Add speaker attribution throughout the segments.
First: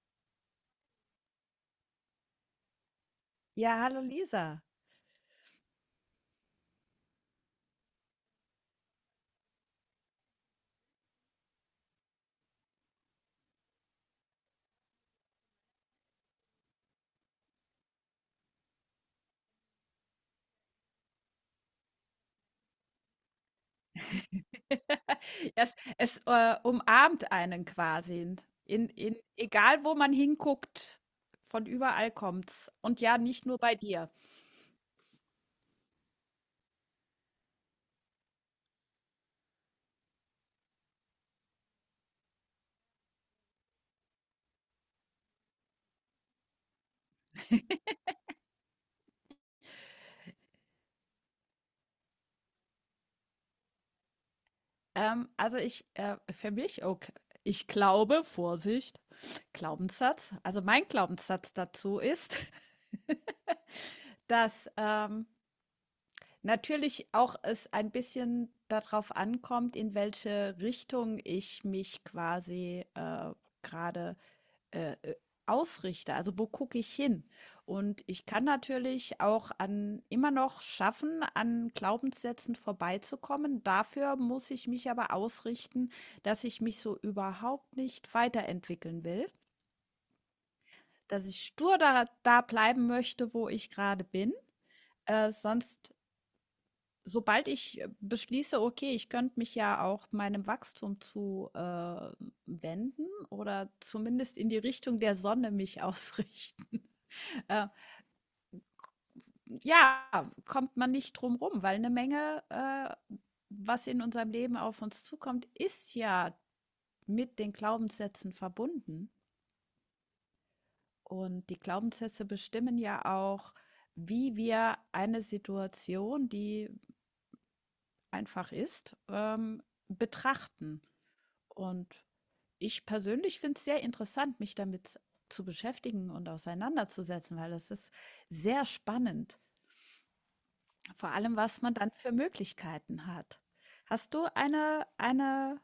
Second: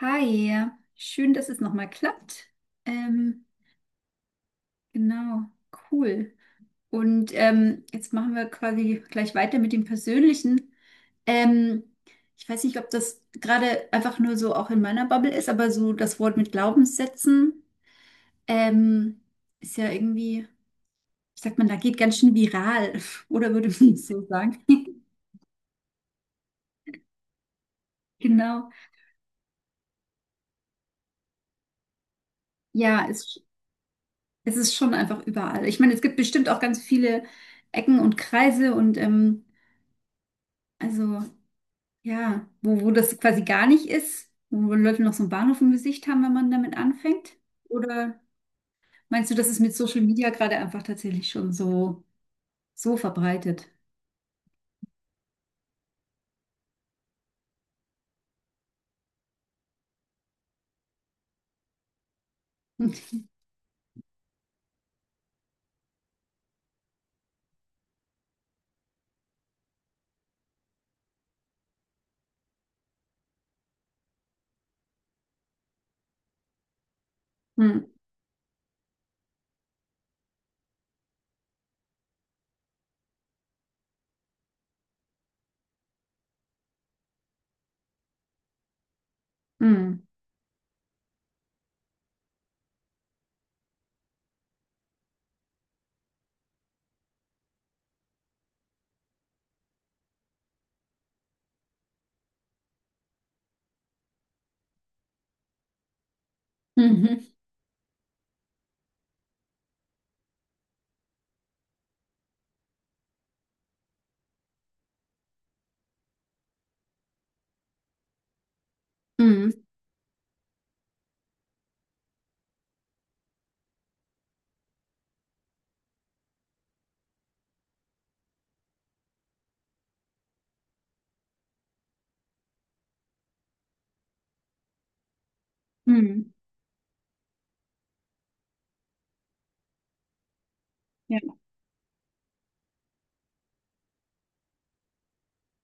Speaker 1: Hi, schön, dass es nochmal klappt. Ähm,
Speaker 2: Ja, hallo Lisa.
Speaker 1: genau, cool. Und jetzt machen wir quasi gleich weiter mit dem Persönlichen. Ähm, ich weiß nicht, ob das gerade einfach nur so auch in meiner Bubble ist, aber so das Wort mit Glaubenssätzen ähm, ist ja irgendwie, wie sagt man, da geht ganz schön viral, oder würde man so sagen?
Speaker 2: Es umarmt einen quasi.
Speaker 1: Genau.
Speaker 2: In egal wo man hinguckt, von überall kommt's. Und
Speaker 1: Ja,
Speaker 2: ja,
Speaker 1: es,
Speaker 2: nicht nur bei dir.
Speaker 1: es ist schon einfach überall. Ich meine, es gibt bestimmt auch ganz viele Ecken und Kreise und also. Ja, wo das quasi gar nicht ist, wo Leute noch so einen Bahnhof im Gesicht haben, wenn man damit anfängt? Oder meinst du, das ist mit Social Media gerade einfach tatsächlich schon so verbreitet?
Speaker 2: Also ich, für mich, okay, ich glaube, Vorsicht, Glaubenssatz, also mein Glaubenssatz dazu ist, dass natürlich auch es ein bisschen darauf ankommt, in welche Richtung ich mich quasi gerade äh, äh, ausrichte. Also wo gucke ich hin?
Speaker 1: Hm,
Speaker 2: Und ich kann natürlich auch an immer noch schaffen, an Glaubenssätzen vorbeizukommen. Dafür muss ich mich aber ausrichten, dass ich mich so überhaupt nicht weiterentwickeln will,
Speaker 1: hm,
Speaker 2: dass ich stur da bleiben möchte, wo ich gerade bin. Äh, sonst, Sobald ich beschließe, okay, ich könnte mich ja auch meinem Wachstum zu wenden oder zumindest in die Richtung der Sonne mich ausrichten.
Speaker 1: mhm,
Speaker 2: Äh, ja, kommt man nicht drum rum, weil eine Menge, was in unserem Leben auf uns zukommt, ist ja mit den Glaubenssätzen verbunden.
Speaker 1: hm,
Speaker 2: Und die Glaubenssätze bestimmen ja auch, wie wir eine Situation, die einfach ist, betrachten. Und ich persönlich finde es sehr interessant, mich damit zu beschäftigen und
Speaker 1: hm,
Speaker 2: auseinanderzusetzen, weil das ist sehr spannend. Vor allem,
Speaker 1: ja.
Speaker 2: was man dann für Möglichkeiten hat. Hast du eine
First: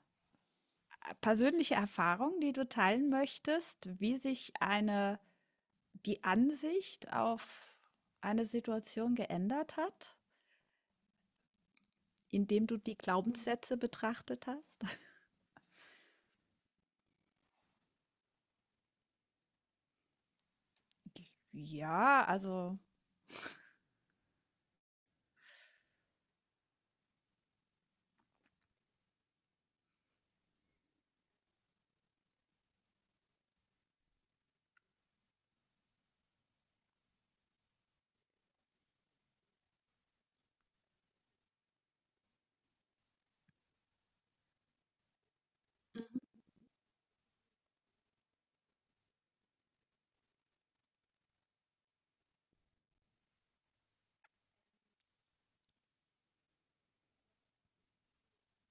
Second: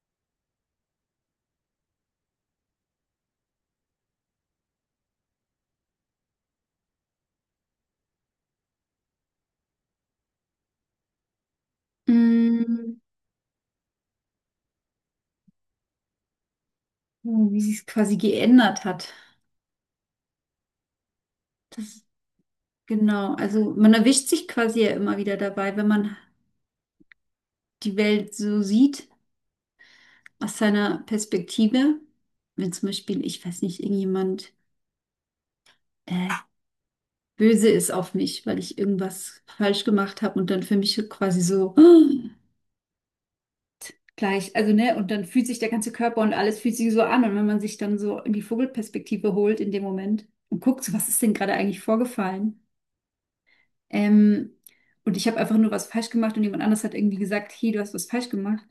Speaker 2: persönliche Erfahrung, die du teilen möchtest, wie sich eine die Ansicht auf eine Situation geändert hat, indem du die
Speaker 1: Hm,
Speaker 2: Glaubenssätze betrachtet hast?
Speaker 1: ja, wie sie es quasi geändert hat. Das,
Speaker 2: Ja, also.
Speaker 1: genau, also man erwischt sich quasi ja immer wieder dabei, wenn man die Welt so sieht aus seiner Perspektive. Wenn zum Beispiel, ich weiß nicht, irgendjemand. äh, böse ist auf mich, weil ich irgendwas falsch gemacht habe und dann für mich quasi so "Ah", gleich, also ne, und dann fühlt sich der ganze
Speaker 2: Mhm.
Speaker 1: Körper und alles fühlt sich so an und wenn man sich dann so in die Vogelperspektive holt in dem Moment und guckt, so, was ist denn gerade eigentlich vorgefallen? Ähm, und ich habe einfach nur was falsch gemacht und jemand anders hat irgendwie gesagt, hey, du hast was falsch gemacht.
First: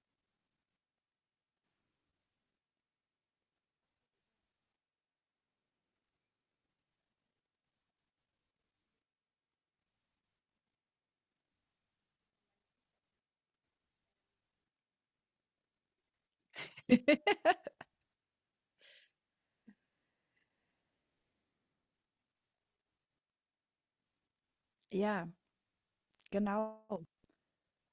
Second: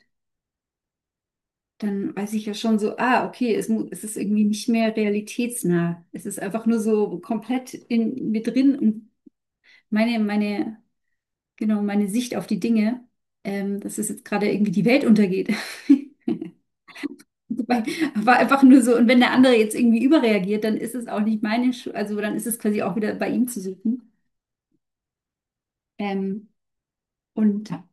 Speaker 1: Dann weiß ich ja schon so, ah, okay, es ist irgendwie nicht mehr realitätsnah. Es ist einfach nur so komplett in mir drin und meine, meine genau, meine Sicht auf die Dinge, dass es jetzt gerade irgendwie die Welt untergeht. Wobei, war einfach nur so, und wenn der andere jetzt irgendwie überreagiert, dann ist es auch nicht meine Schuld, also dann ist es quasi auch wieder bei ihm zu suchen.
Speaker 2: Ja,
Speaker 1: Ähm,
Speaker 2: genau.
Speaker 1: und ja.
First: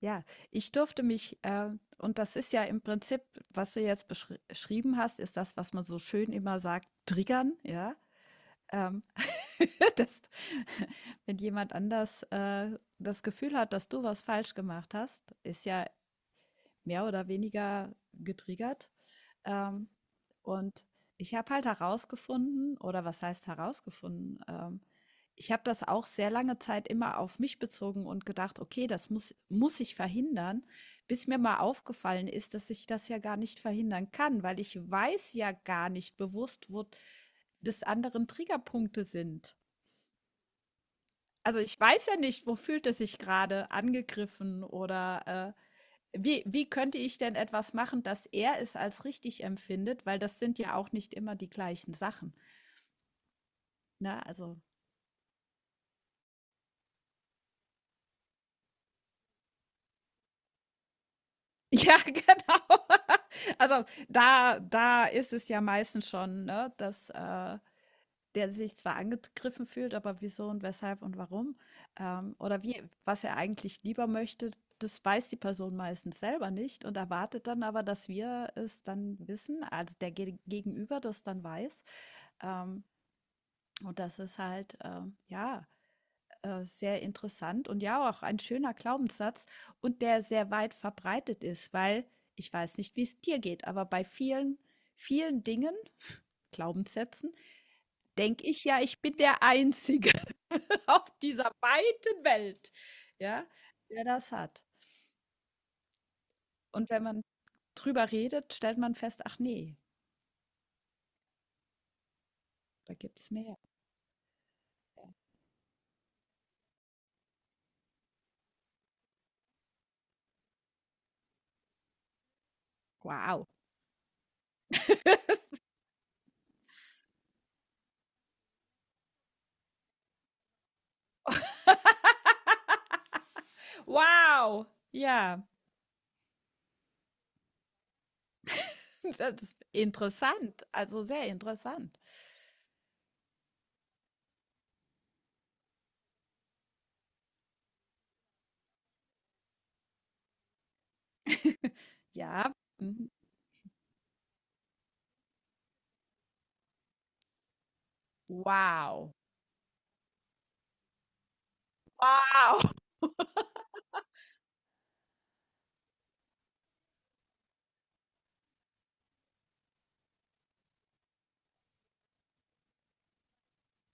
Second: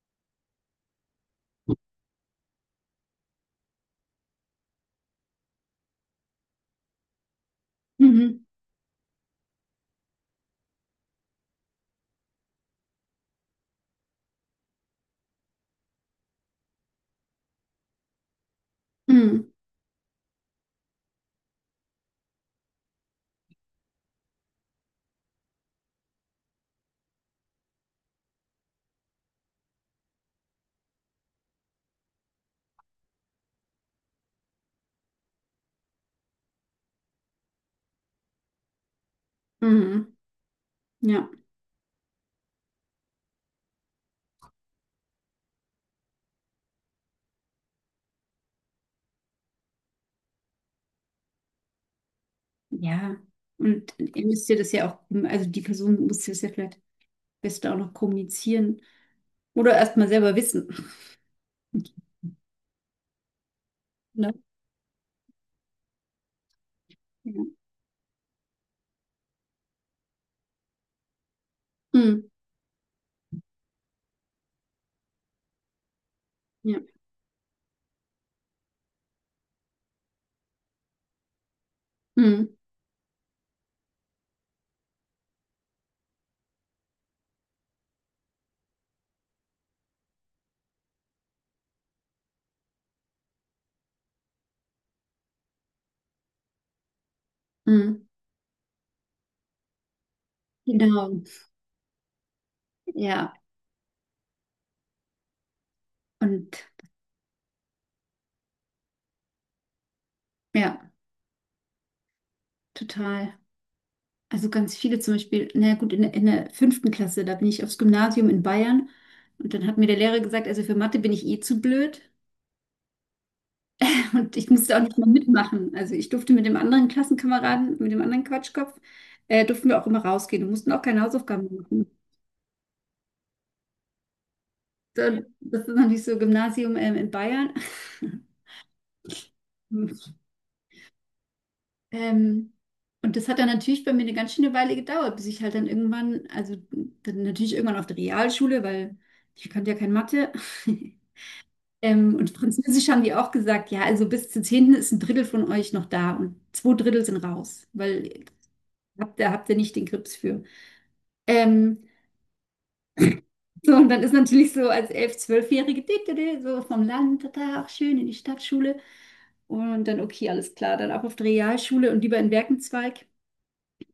Speaker 2: Ja, ich durfte mich und das ist ja im Prinzip, was du jetzt beschri schrieben hast, ist das, was man so schön immer sagt, triggern, ja?
Speaker 1: Mhm,
Speaker 2: Ähm, Dass wenn jemand anders das Gefühl hat, dass du was falsch gemacht hast, ist ja mehr oder weniger getriggert.
Speaker 1: mhm,
Speaker 2: Ähm, und ich habe halt herausgefunden, oder was heißt herausgefunden? Ich habe das auch sehr lange Zeit immer auf mich bezogen und gedacht, okay, das muss, ich verhindern, bis mir mal aufgefallen ist, dass ich das ja gar nicht verhindern kann, weil ich weiß ja gar nicht bewusst, wo des anderen Triggerpunkte sind.
Speaker 1: mhm, ja,
Speaker 2: Also, ich weiß ja nicht, wo fühlt es sich gerade angegriffen oder, wie könnte ich denn etwas machen, dass er es als richtig empfindet, weil das sind ja auch nicht immer die gleichen Sachen,
Speaker 1: ja. Und
Speaker 2: ne?
Speaker 1: ihr müsst ihr
Speaker 2: Also
Speaker 1: das ja auch, also die Person muss das ja vielleicht best auch noch kommunizieren oder erstmal selber wissen.
Speaker 2: ja, genau. Also,
Speaker 1: Ne?
Speaker 2: da ist es ja meistens schon, ne, dass,
Speaker 1: Ja.
Speaker 2: äh der sich zwar angegriffen fühlt, aber wieso und weshalb und warum,
Speaker 1: Mhm,
Speaker 2: oder wie was er eigentlich lieber möchte, das weiß die Person meistens selber
Speaker 1: ja.
Speaker 2: nicht und erwartet dann aber, dass wir es dann wissen, also der Ge Gegenüber das dann weiß.
Speaker 1: Mhm,
Speaker 2: Ähm, und das ist halt, sehr interessant und ja, auch ein schöner Glaubenssatz und der sehr weit verbreitet ist, weil ich weiß nicht, wie es dir geht, aber bei vielen, vielen Dingen, Glaubenssätzen,
Speaker 1: mhm,
Speaker 2: denke ich ja, ich bin der Einzige. Auf
Speaker 1: genau.
Speaker 2: dieser weiten Welt,
Speaker 1: Ja,
Speaker 2: ja, der das hat.
Speaker 1: und
Speaker 2: Und wenn man drüber redet, stellt man fest, ach nee,
Speaker 1: ja,
Speaker 2: da gibt's
Speaker 1: total.
Speaker 2: mehr.
Speaker 1: Also ganz viele zum Beispiel, na ja, gut, in der fünften Klasse, da bin ich aufs Gymnasium in Bayern und dann hat mir der Lehrer gesagt, also für Mathe bin ich eh zu blöd
Speaker 2: Wow.
Speaker 1: und ich musste auch nicht mal mitmachen. Also ich durfte mit dem anderen Klassenkameraden, mit dem anderen Quatschkopf, durften wir auch immer rausgehen und mussten auch keine Hausaufgaben machen.
Speaker 2: Wow.
Speaker 1: So.
Speaker 2: Ja,
Speaker 1: Das ist natürlich so Gymnasium in Bayern.
Speaker 2: das ist interessant. Also sehr interessant.
Speaker 1: Ähm, und das hat dann natürlich bei mir eine ganz schöne Weile gedauert, bis ich halt dann irgendwann, also dann natürlich irgendwann auf der Realschule, weil ich kannte ja kein Mathe. Und
Speaker 2: Ja.
Speaker 1: Französisch haben
Speaker 2: Mhm.
Speaker 1: die auch gesagt, ja, also bis zu Zehnten ist ein Drittel von euch noch da und zwei Drittel sind raus, weil
Speaker 2: Wow.
Speaker 1: habt ihr nicht den Grips für. Ähm,
Speaker 2: Wow.
Speaker 1: so, und dann ist natürlich so als Elf-, Zwölfjährige, dit, dit, dit, so vom Land, da, auch schön in die Stadtschule. Und dann, okay, alles klar, dann ab auf die Realschule und lieber in Werkenzweig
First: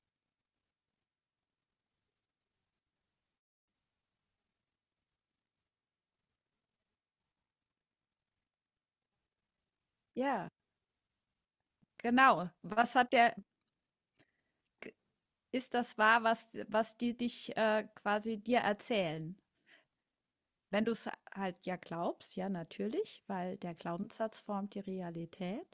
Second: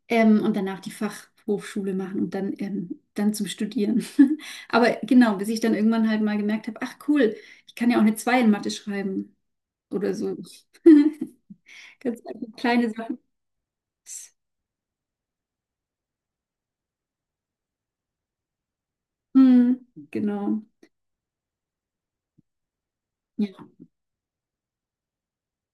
Speaker 1: und danach die Fachhochschule machen und dann zum Studieren. Aber genau, bis ich dann irgendwann halt mal gemerkt habe, ach cool, ich kann ja auch eine Zwei in Mathe schreiben oder so.
Speaker 2: Ja,
Speaker 1: Ganz
Speaker 2: genau.
Speaker 1: einfach kleine
Speaker 2: Was hat
Speaker 1: Sachen.
Speaker 2: der, ist das wahr, was, was die dich quasi dir erzählen?
Speaker 1: Hm, genau.
Speaker 2: Wenn du es halt ja glaubst, ja, natürlich,
Speaker 1: Ja.
Speaker 2: weil der Glaubenssatz formt die Realität.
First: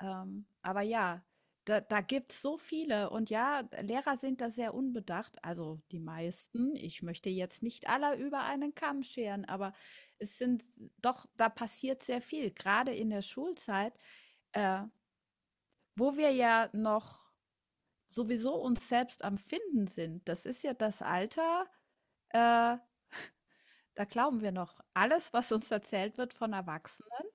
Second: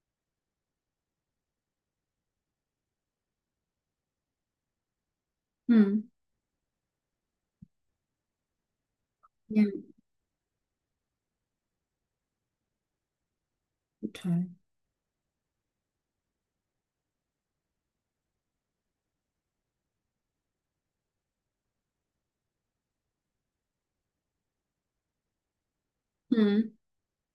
Speaker 2: Aber ja, da gibt es so viele. Und ja, Lehrer sind da sehr unbedacht, also die
Speaker 1: Hm,
Speaker 2: meisten. Ich möchte jetzt nicht aller über einen Kamm scheren,
Speaker 1: ja,
Speaker 2: aber es sind doch, da passiert sehr viel, gerade in der Schulzeit,
Speaker 1: total.
Speaker 2: äh, wo wir ja noch sowieso uns selbst am Finden sind. Das ist ja das Alter, äh, da glauben wir noch alles, was uns erzählt wird von
Speaker 1: Hm,
Speaker 2: Erwachsenen.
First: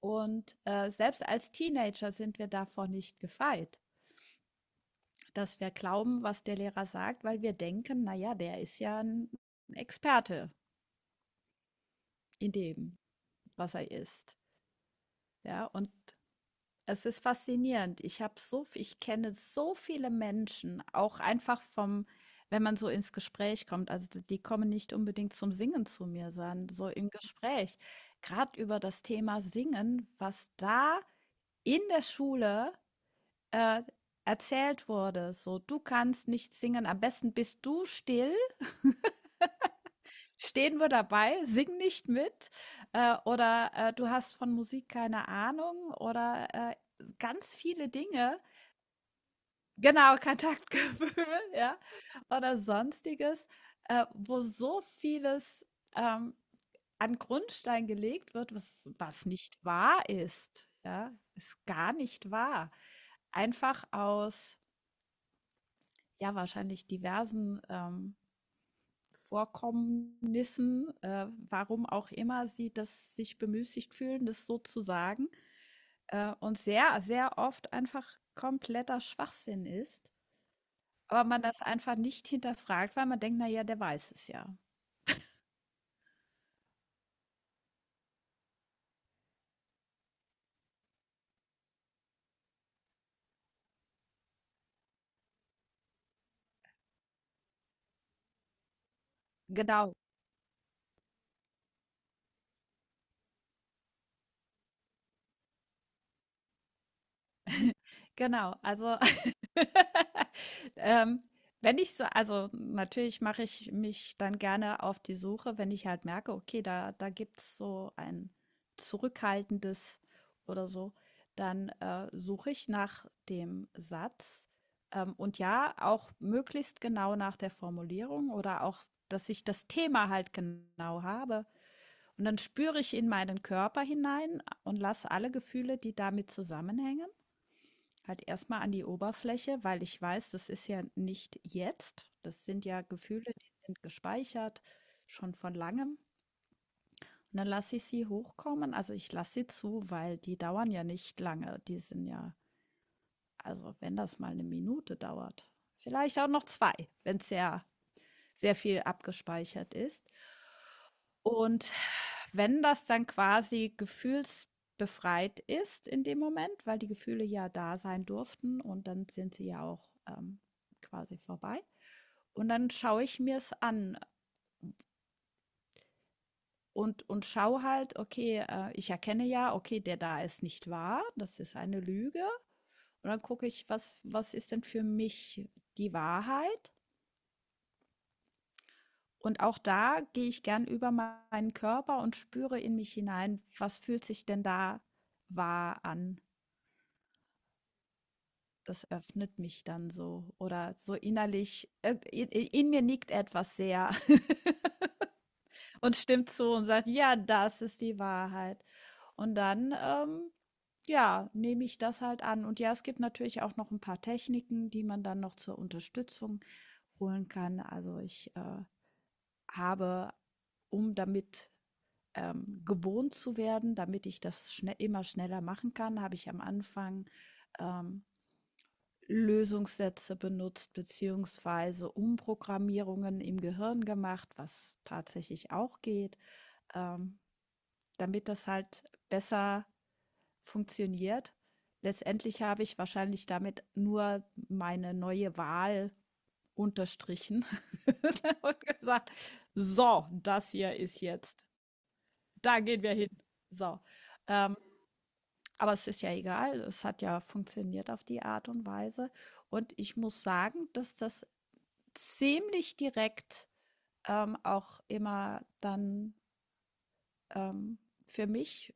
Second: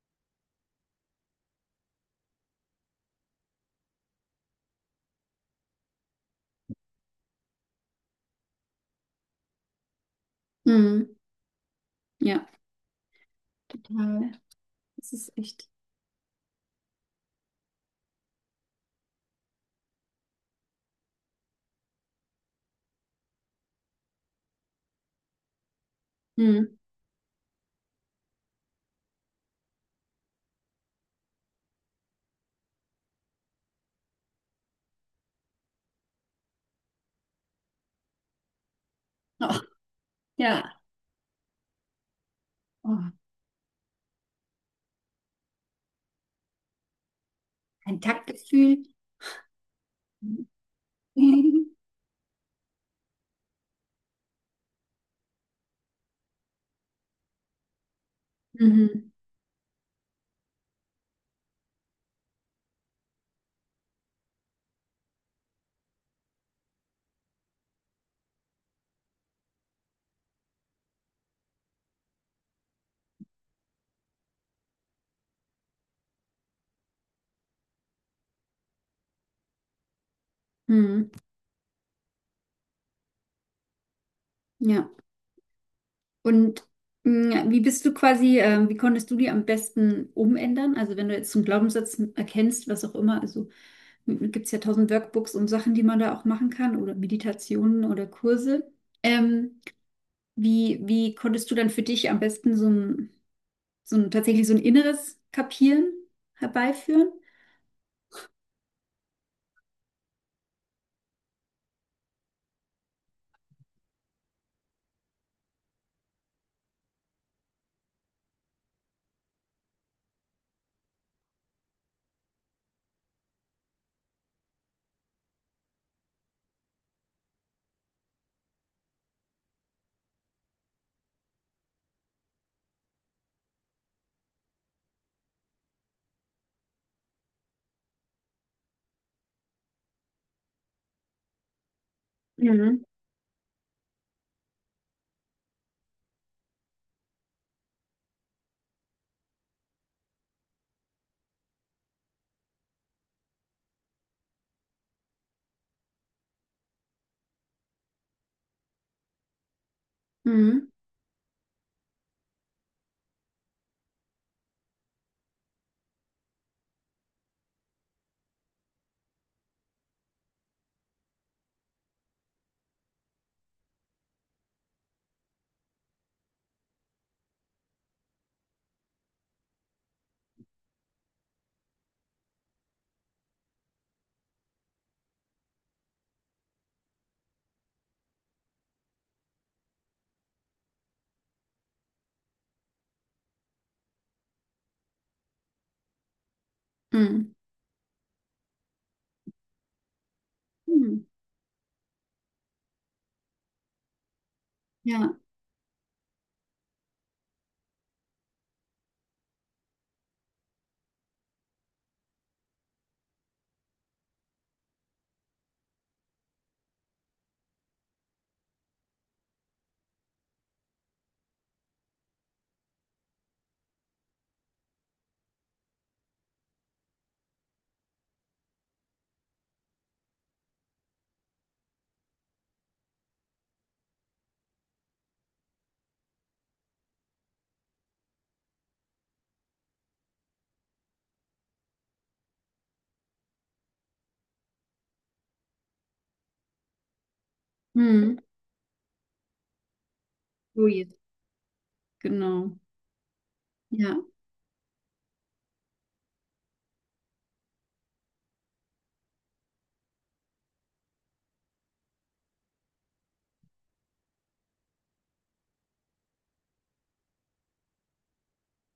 Speaker 2: Und selbst als Teenager sind wir davor nicht gefeit, dass wir glauben, was der Lehrer sagt, weil wir denken, naja, der ist ja ein Experte
Speaker 1: hm. Ja.
Speaker 2: in dem, was er
Speaker 1: Total.
Speaker 2: ist.
Speaker 1: Das ist
Speaker 2: Ja,
Speaker 1: echt.
Speaker 2: und es ist faszinierend. Ich kenne so viele Menschen, auch einfach vom wenn man so ins Gespräch kommt. Also, d die kommen nicht unbedingt zum Singen zu mir, sondern
Speaker 1: Hm.
Speaker 2: so im Gespräch. Gerade über das Thema Singen, was da in der Schule, äh, erzählt wurde, so: „Du kannst nicht singen, am besten bist du still,
Speaker 1: Ach,
Speaker 2: stehen
Speaker 1: ja.
Speaker 2: wir dabei, sing nicht mit“,
Speaker 1: Oh,
Speaker 2: oder: „Du hast von Musik keine Ahnung“ oder, ganz viele
Speaker 1: ein
Speaker 2: Dinge.
Speaker 1: Taktgefühl.
Speaker 2: Genau, Kontaktgefühl, ja, oder Sonstiges, wo so vieles, ähm, an Grundstein gelegt wird, was
Speaker 1: Mhm.
Speaker 2: was nicht wahr ist, ja? Ist gar nicht wahr. Einfach aus, ja, wahrscheinlich diversen, Vorkommnissen, warum auch immer sie das sich bemüßigt fühlen, das so zu sagen, und sehr, sehr oft einfach kompletter Schwachsinn ist.
Speaker 1: Mhm.
Speaker 2: Aber man das einfach nicht hinterfragt, weil man denkt, na ja, der weiß es ja.
Speaker 1: Ja. Und wie bist du quasi, wie konntest du die am besten umändern? Also wenn du jetzt einen Glaubenssatz erkennst, was auch immer, also gibt es ja tausend Workbooks und Sachen, die man da auch machen kann oder Meditationen oder Kurse. Ähm,
Speaker 2: Genau,
Speaker 1: wie konntest du dann für dich am besten so ein tatsächlich so ein inneres Kapieren herbeiführen?
Speaker 2: genau. Also, ähm, wenn ich so, also natürlich mache ich mich dann gerne auf die Suche, wenn ich halt merke, okay, da gibt es so ein zurückhaltendes oder so, dann suche ich nach dem Satz, und ja, auch möglichst genau nach der Formulierung oder auch, dass ich das Thema halt genau habe. Und dann spüre ich in meinen Körper hinein und lasse alle Gefühle, die damit zusammenhängen, halt erstmal an die Oberfläche, weil ich weiß, das ist ja nicht jetzt. Das sind ja
Speaker 1: Mhm.
Speaker 2: Gefühle, die sind gespeichert, schon von langem. Und dann lasse ich sie hochkommen. Also ich lasse sie zu, weil die dauern ja nicht lange. Die sind ja, also wenn das mal eine Minute dauert, vielleicht auch noch zwei, wenn es sehr, sehr viel abgespeichert ist.
Speaker 1: Mhm.
Speaker 2: Und wenn das dann quasi gefühlsbefreit ist in dem Moment, weil die Gefühle ja da sein durften und dann sind sie ja auch quasi vorbei. Und dann schaue ich mir es an und schaue halt, okay, ich erkenne ja, okay, der da ist nicht wahr, das ist eine Lüge. Und dann gucke ich, was ist denn für mich die Wahrheit? Und auch da gehe ich gern über meinen Körper und spüre in mich hinein, was fühlt sich denn da wahr an?
Speaker 1: Mhm.
Speaker 2: Das öffnet mich dann so oder so
Speaker 1: Mhm.
Speaker 2: innerlich, in mir nickt etwas sehr
Speaker 1: Ja.
Speaker 2: und stimmt zu und sagt, ja, das ist die Wahrheit. Und dann, ja, nehme ich das halt an. Und ja, es gibt natürlich auch noch ein paar Techniken, die man dann noch zur Unterstützung holen kann. Also ich habe, um damit gewohnt zu werden, damit ich das schnell, immer schneller machen kann, habe ich am Anfang ähm, Lösungssätze benutzt, beziehungsweise Umprogrammierungen im Gehirn gemacht, was tatsächlich auch geht, ähm, damit das halt besser funktioniert. Letztendlich habe ich wahrscheinlich damit nur meine neue Wahl unterstrichen
Speaker 1: Mhm.
Speaker 2: und gesagt, so, das
Speaker 1: So
Speaker 2: hier
Speaker 1: jetzt.
Speaker 2: ist jetzt,
Speaker 1: Genau.
Speaker 2: da gehen wir hin. So.
Speaker 1: Ja.
Speaker 2: Ähm, aber es ist ja egal, es hat ja funktioniert auf die Art und Weise. Und ich muss sagen, dass das ziemlich direkt, auch immer dann, ähm, für mich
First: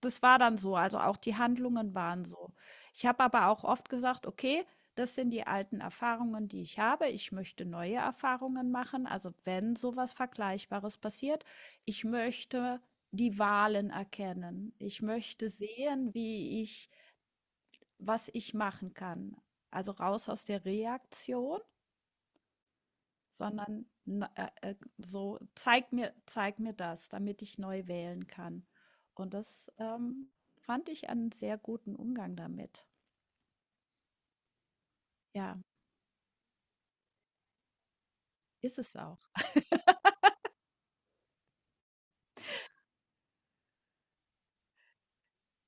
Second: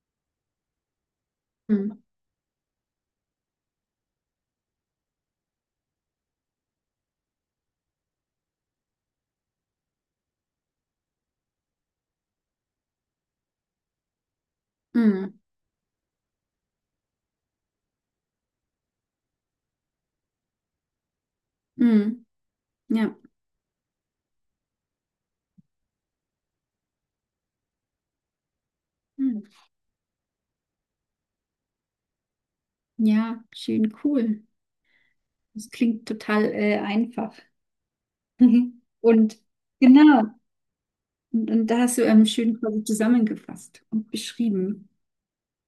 Speaker 2: das war dann so, also auch die Handlungen
Speaker 1: Mhm.
Speaker 2: waren so. Ich habe aber auch oft gesagt: „Okay, das sind die alten Erfahrungen, die ich habe. Ich möchte neue Erfahrungen machen. Also, wenn sowas Vergleichbares passiert, ich möchte die Wahlen erkennen. Ich
Speaker 1: Mhm.
Speaker 2: möchte sehen, wie ich was ich machen kann.“ Also, raus aus der Reaktion,
Speaker 1: Mhm. Ja.
Speaker 2: sondern so, zeig mir das, damit ich neu wählen kann. Und
Speaker 1: Mhm.
Speaker 2: das fand ich einen sehr guten Umgang damit.
Speaker 1: Ja, schön cool.
Speaker 2: Ja,
Speaker 1: Das klingt total einfach.
Speaker 2: ist es auch.
Speaker 1: Und genau. Und da hast du schön quasi zusammengefasst und beschrieben.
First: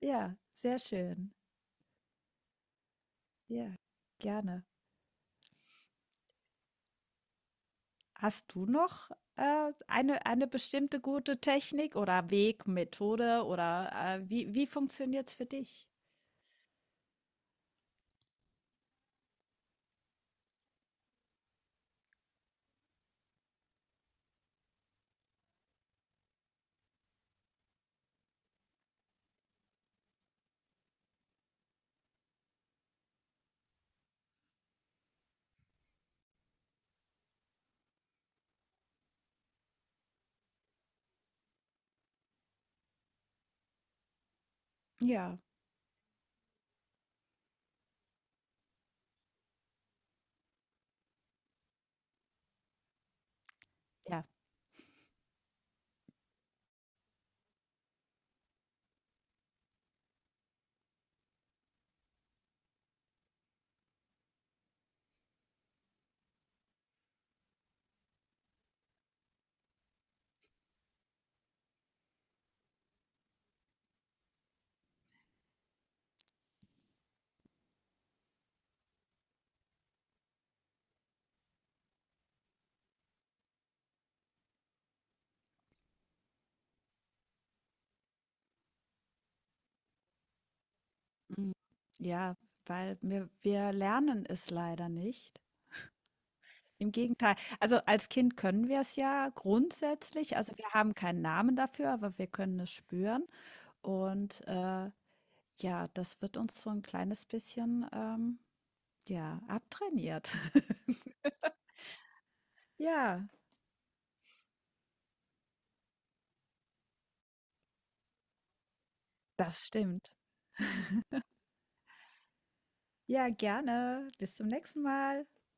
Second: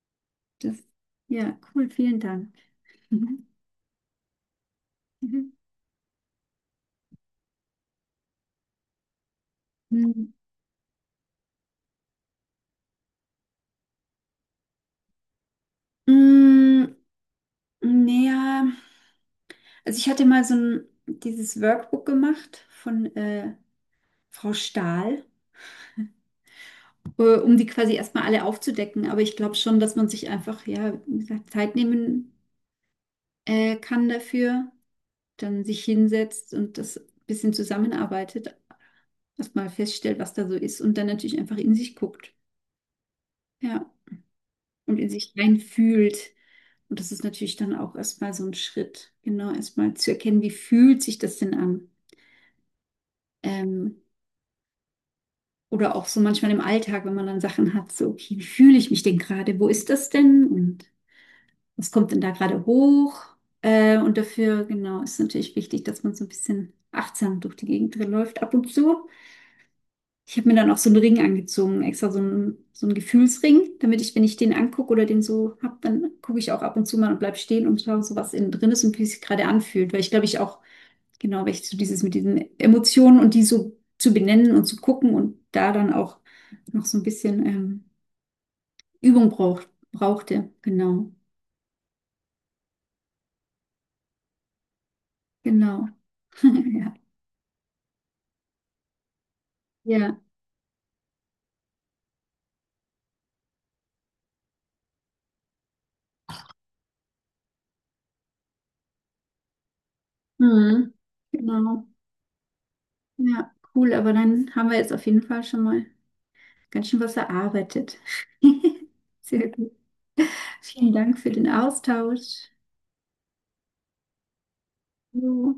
Speaker 2: Ja,
Speaker 1: Das,
Speaker 2: sehr schön.
Speaker 1: ja, cool, vielen Dank.
Speaker 2: Ja, gerne.
Speaker 1: Mhm.
Speaker 2: Hast du noch eine,
Speaker 1: Mhm.
Speaker 2: eine bestimmte gute Technik oder Weg, Methode oder wie, wie funktioniert es für dich?
Speaker 1: Mm, Naja, also ich hatte mal dieses Workbook gemacht von Frau Stahl, um die quasi erstmal alle aufzudecken. Aber ich glaube schon, dass man sich einfach, ja, wie gesagt, Zeit nehmen kann dafür, dann sich hinsetzt und das ein bisschen zusammenarbeitet, erstmal feststellt, was da so ist und dann natürlich einfach in sich guckt, ja, und in sich
Speaker 2: Ja,
Speaker 1: reinfühlt. Und das ist natürlich dann auch erstmal so ein Schritt, genau, erstmal zu erkennen, wie fühlt sich das denn an? Ähm,
Speaker 2: ja.
Speaker 1: Oder auch so manchmal im Alltag, wenn man dann Sachen hat, so, okay, wie fühle ich mich denn gerade? Wo ist das denn? Und was kommt denn da gerade hoch? Und dafür, genau, ist natürlich wichtig, dass man so ein bisschen achtsam durch die Gegend läuft ab und zu. Ich habe mir dann auch so einen Ring angezogen, extra so einen Gefühlsring, damit ich, wenn ich den angucke oder den so habe, dann gucke ich auch ab und zu mal und bleib stehen und schaue so, was innen drin ist und wie es sich gerade anfühlt. Weil ich glaube, ich auch. Genau, richtig, so dieses mit diesen Emotionen und die so zu benennen und zu gucken und da dann auch noch so ein bisschen Übung braucht, brauchte. Genau,
Speaker 2: Mm, ja, weil wir lernen es leider nicht.
Speaker 1: genau.
Speaker 2: Im
Speaker 1: Ja,
Speaker 2: Gegenteil. Also, als Kind können wir es ja
Speaker 1: ja,
Speaker 2: grundsätzlich. Also, wir haben keinen Namen dafür, aber wir können es spüren. Und, ja, das wird uns so ein kleines bisschen, ja, abtrainiert.
Speaker 1: mhm. Genau.
Speaker 2: Ja,
Speaker 1: Ja, cool, aber dann haben wir jetzt auf jeden Fall schon mal ganz schön was erarbeitet. Sehr
Speaker 2: das
Speaker 1: gut.
Speaker 2: stimmt.
Speaker 1: Vielen Dank für den Austausch.
Speaker 2: Ja, gerne. Bis zum nächsten Mal.
Speaker 1: Jo.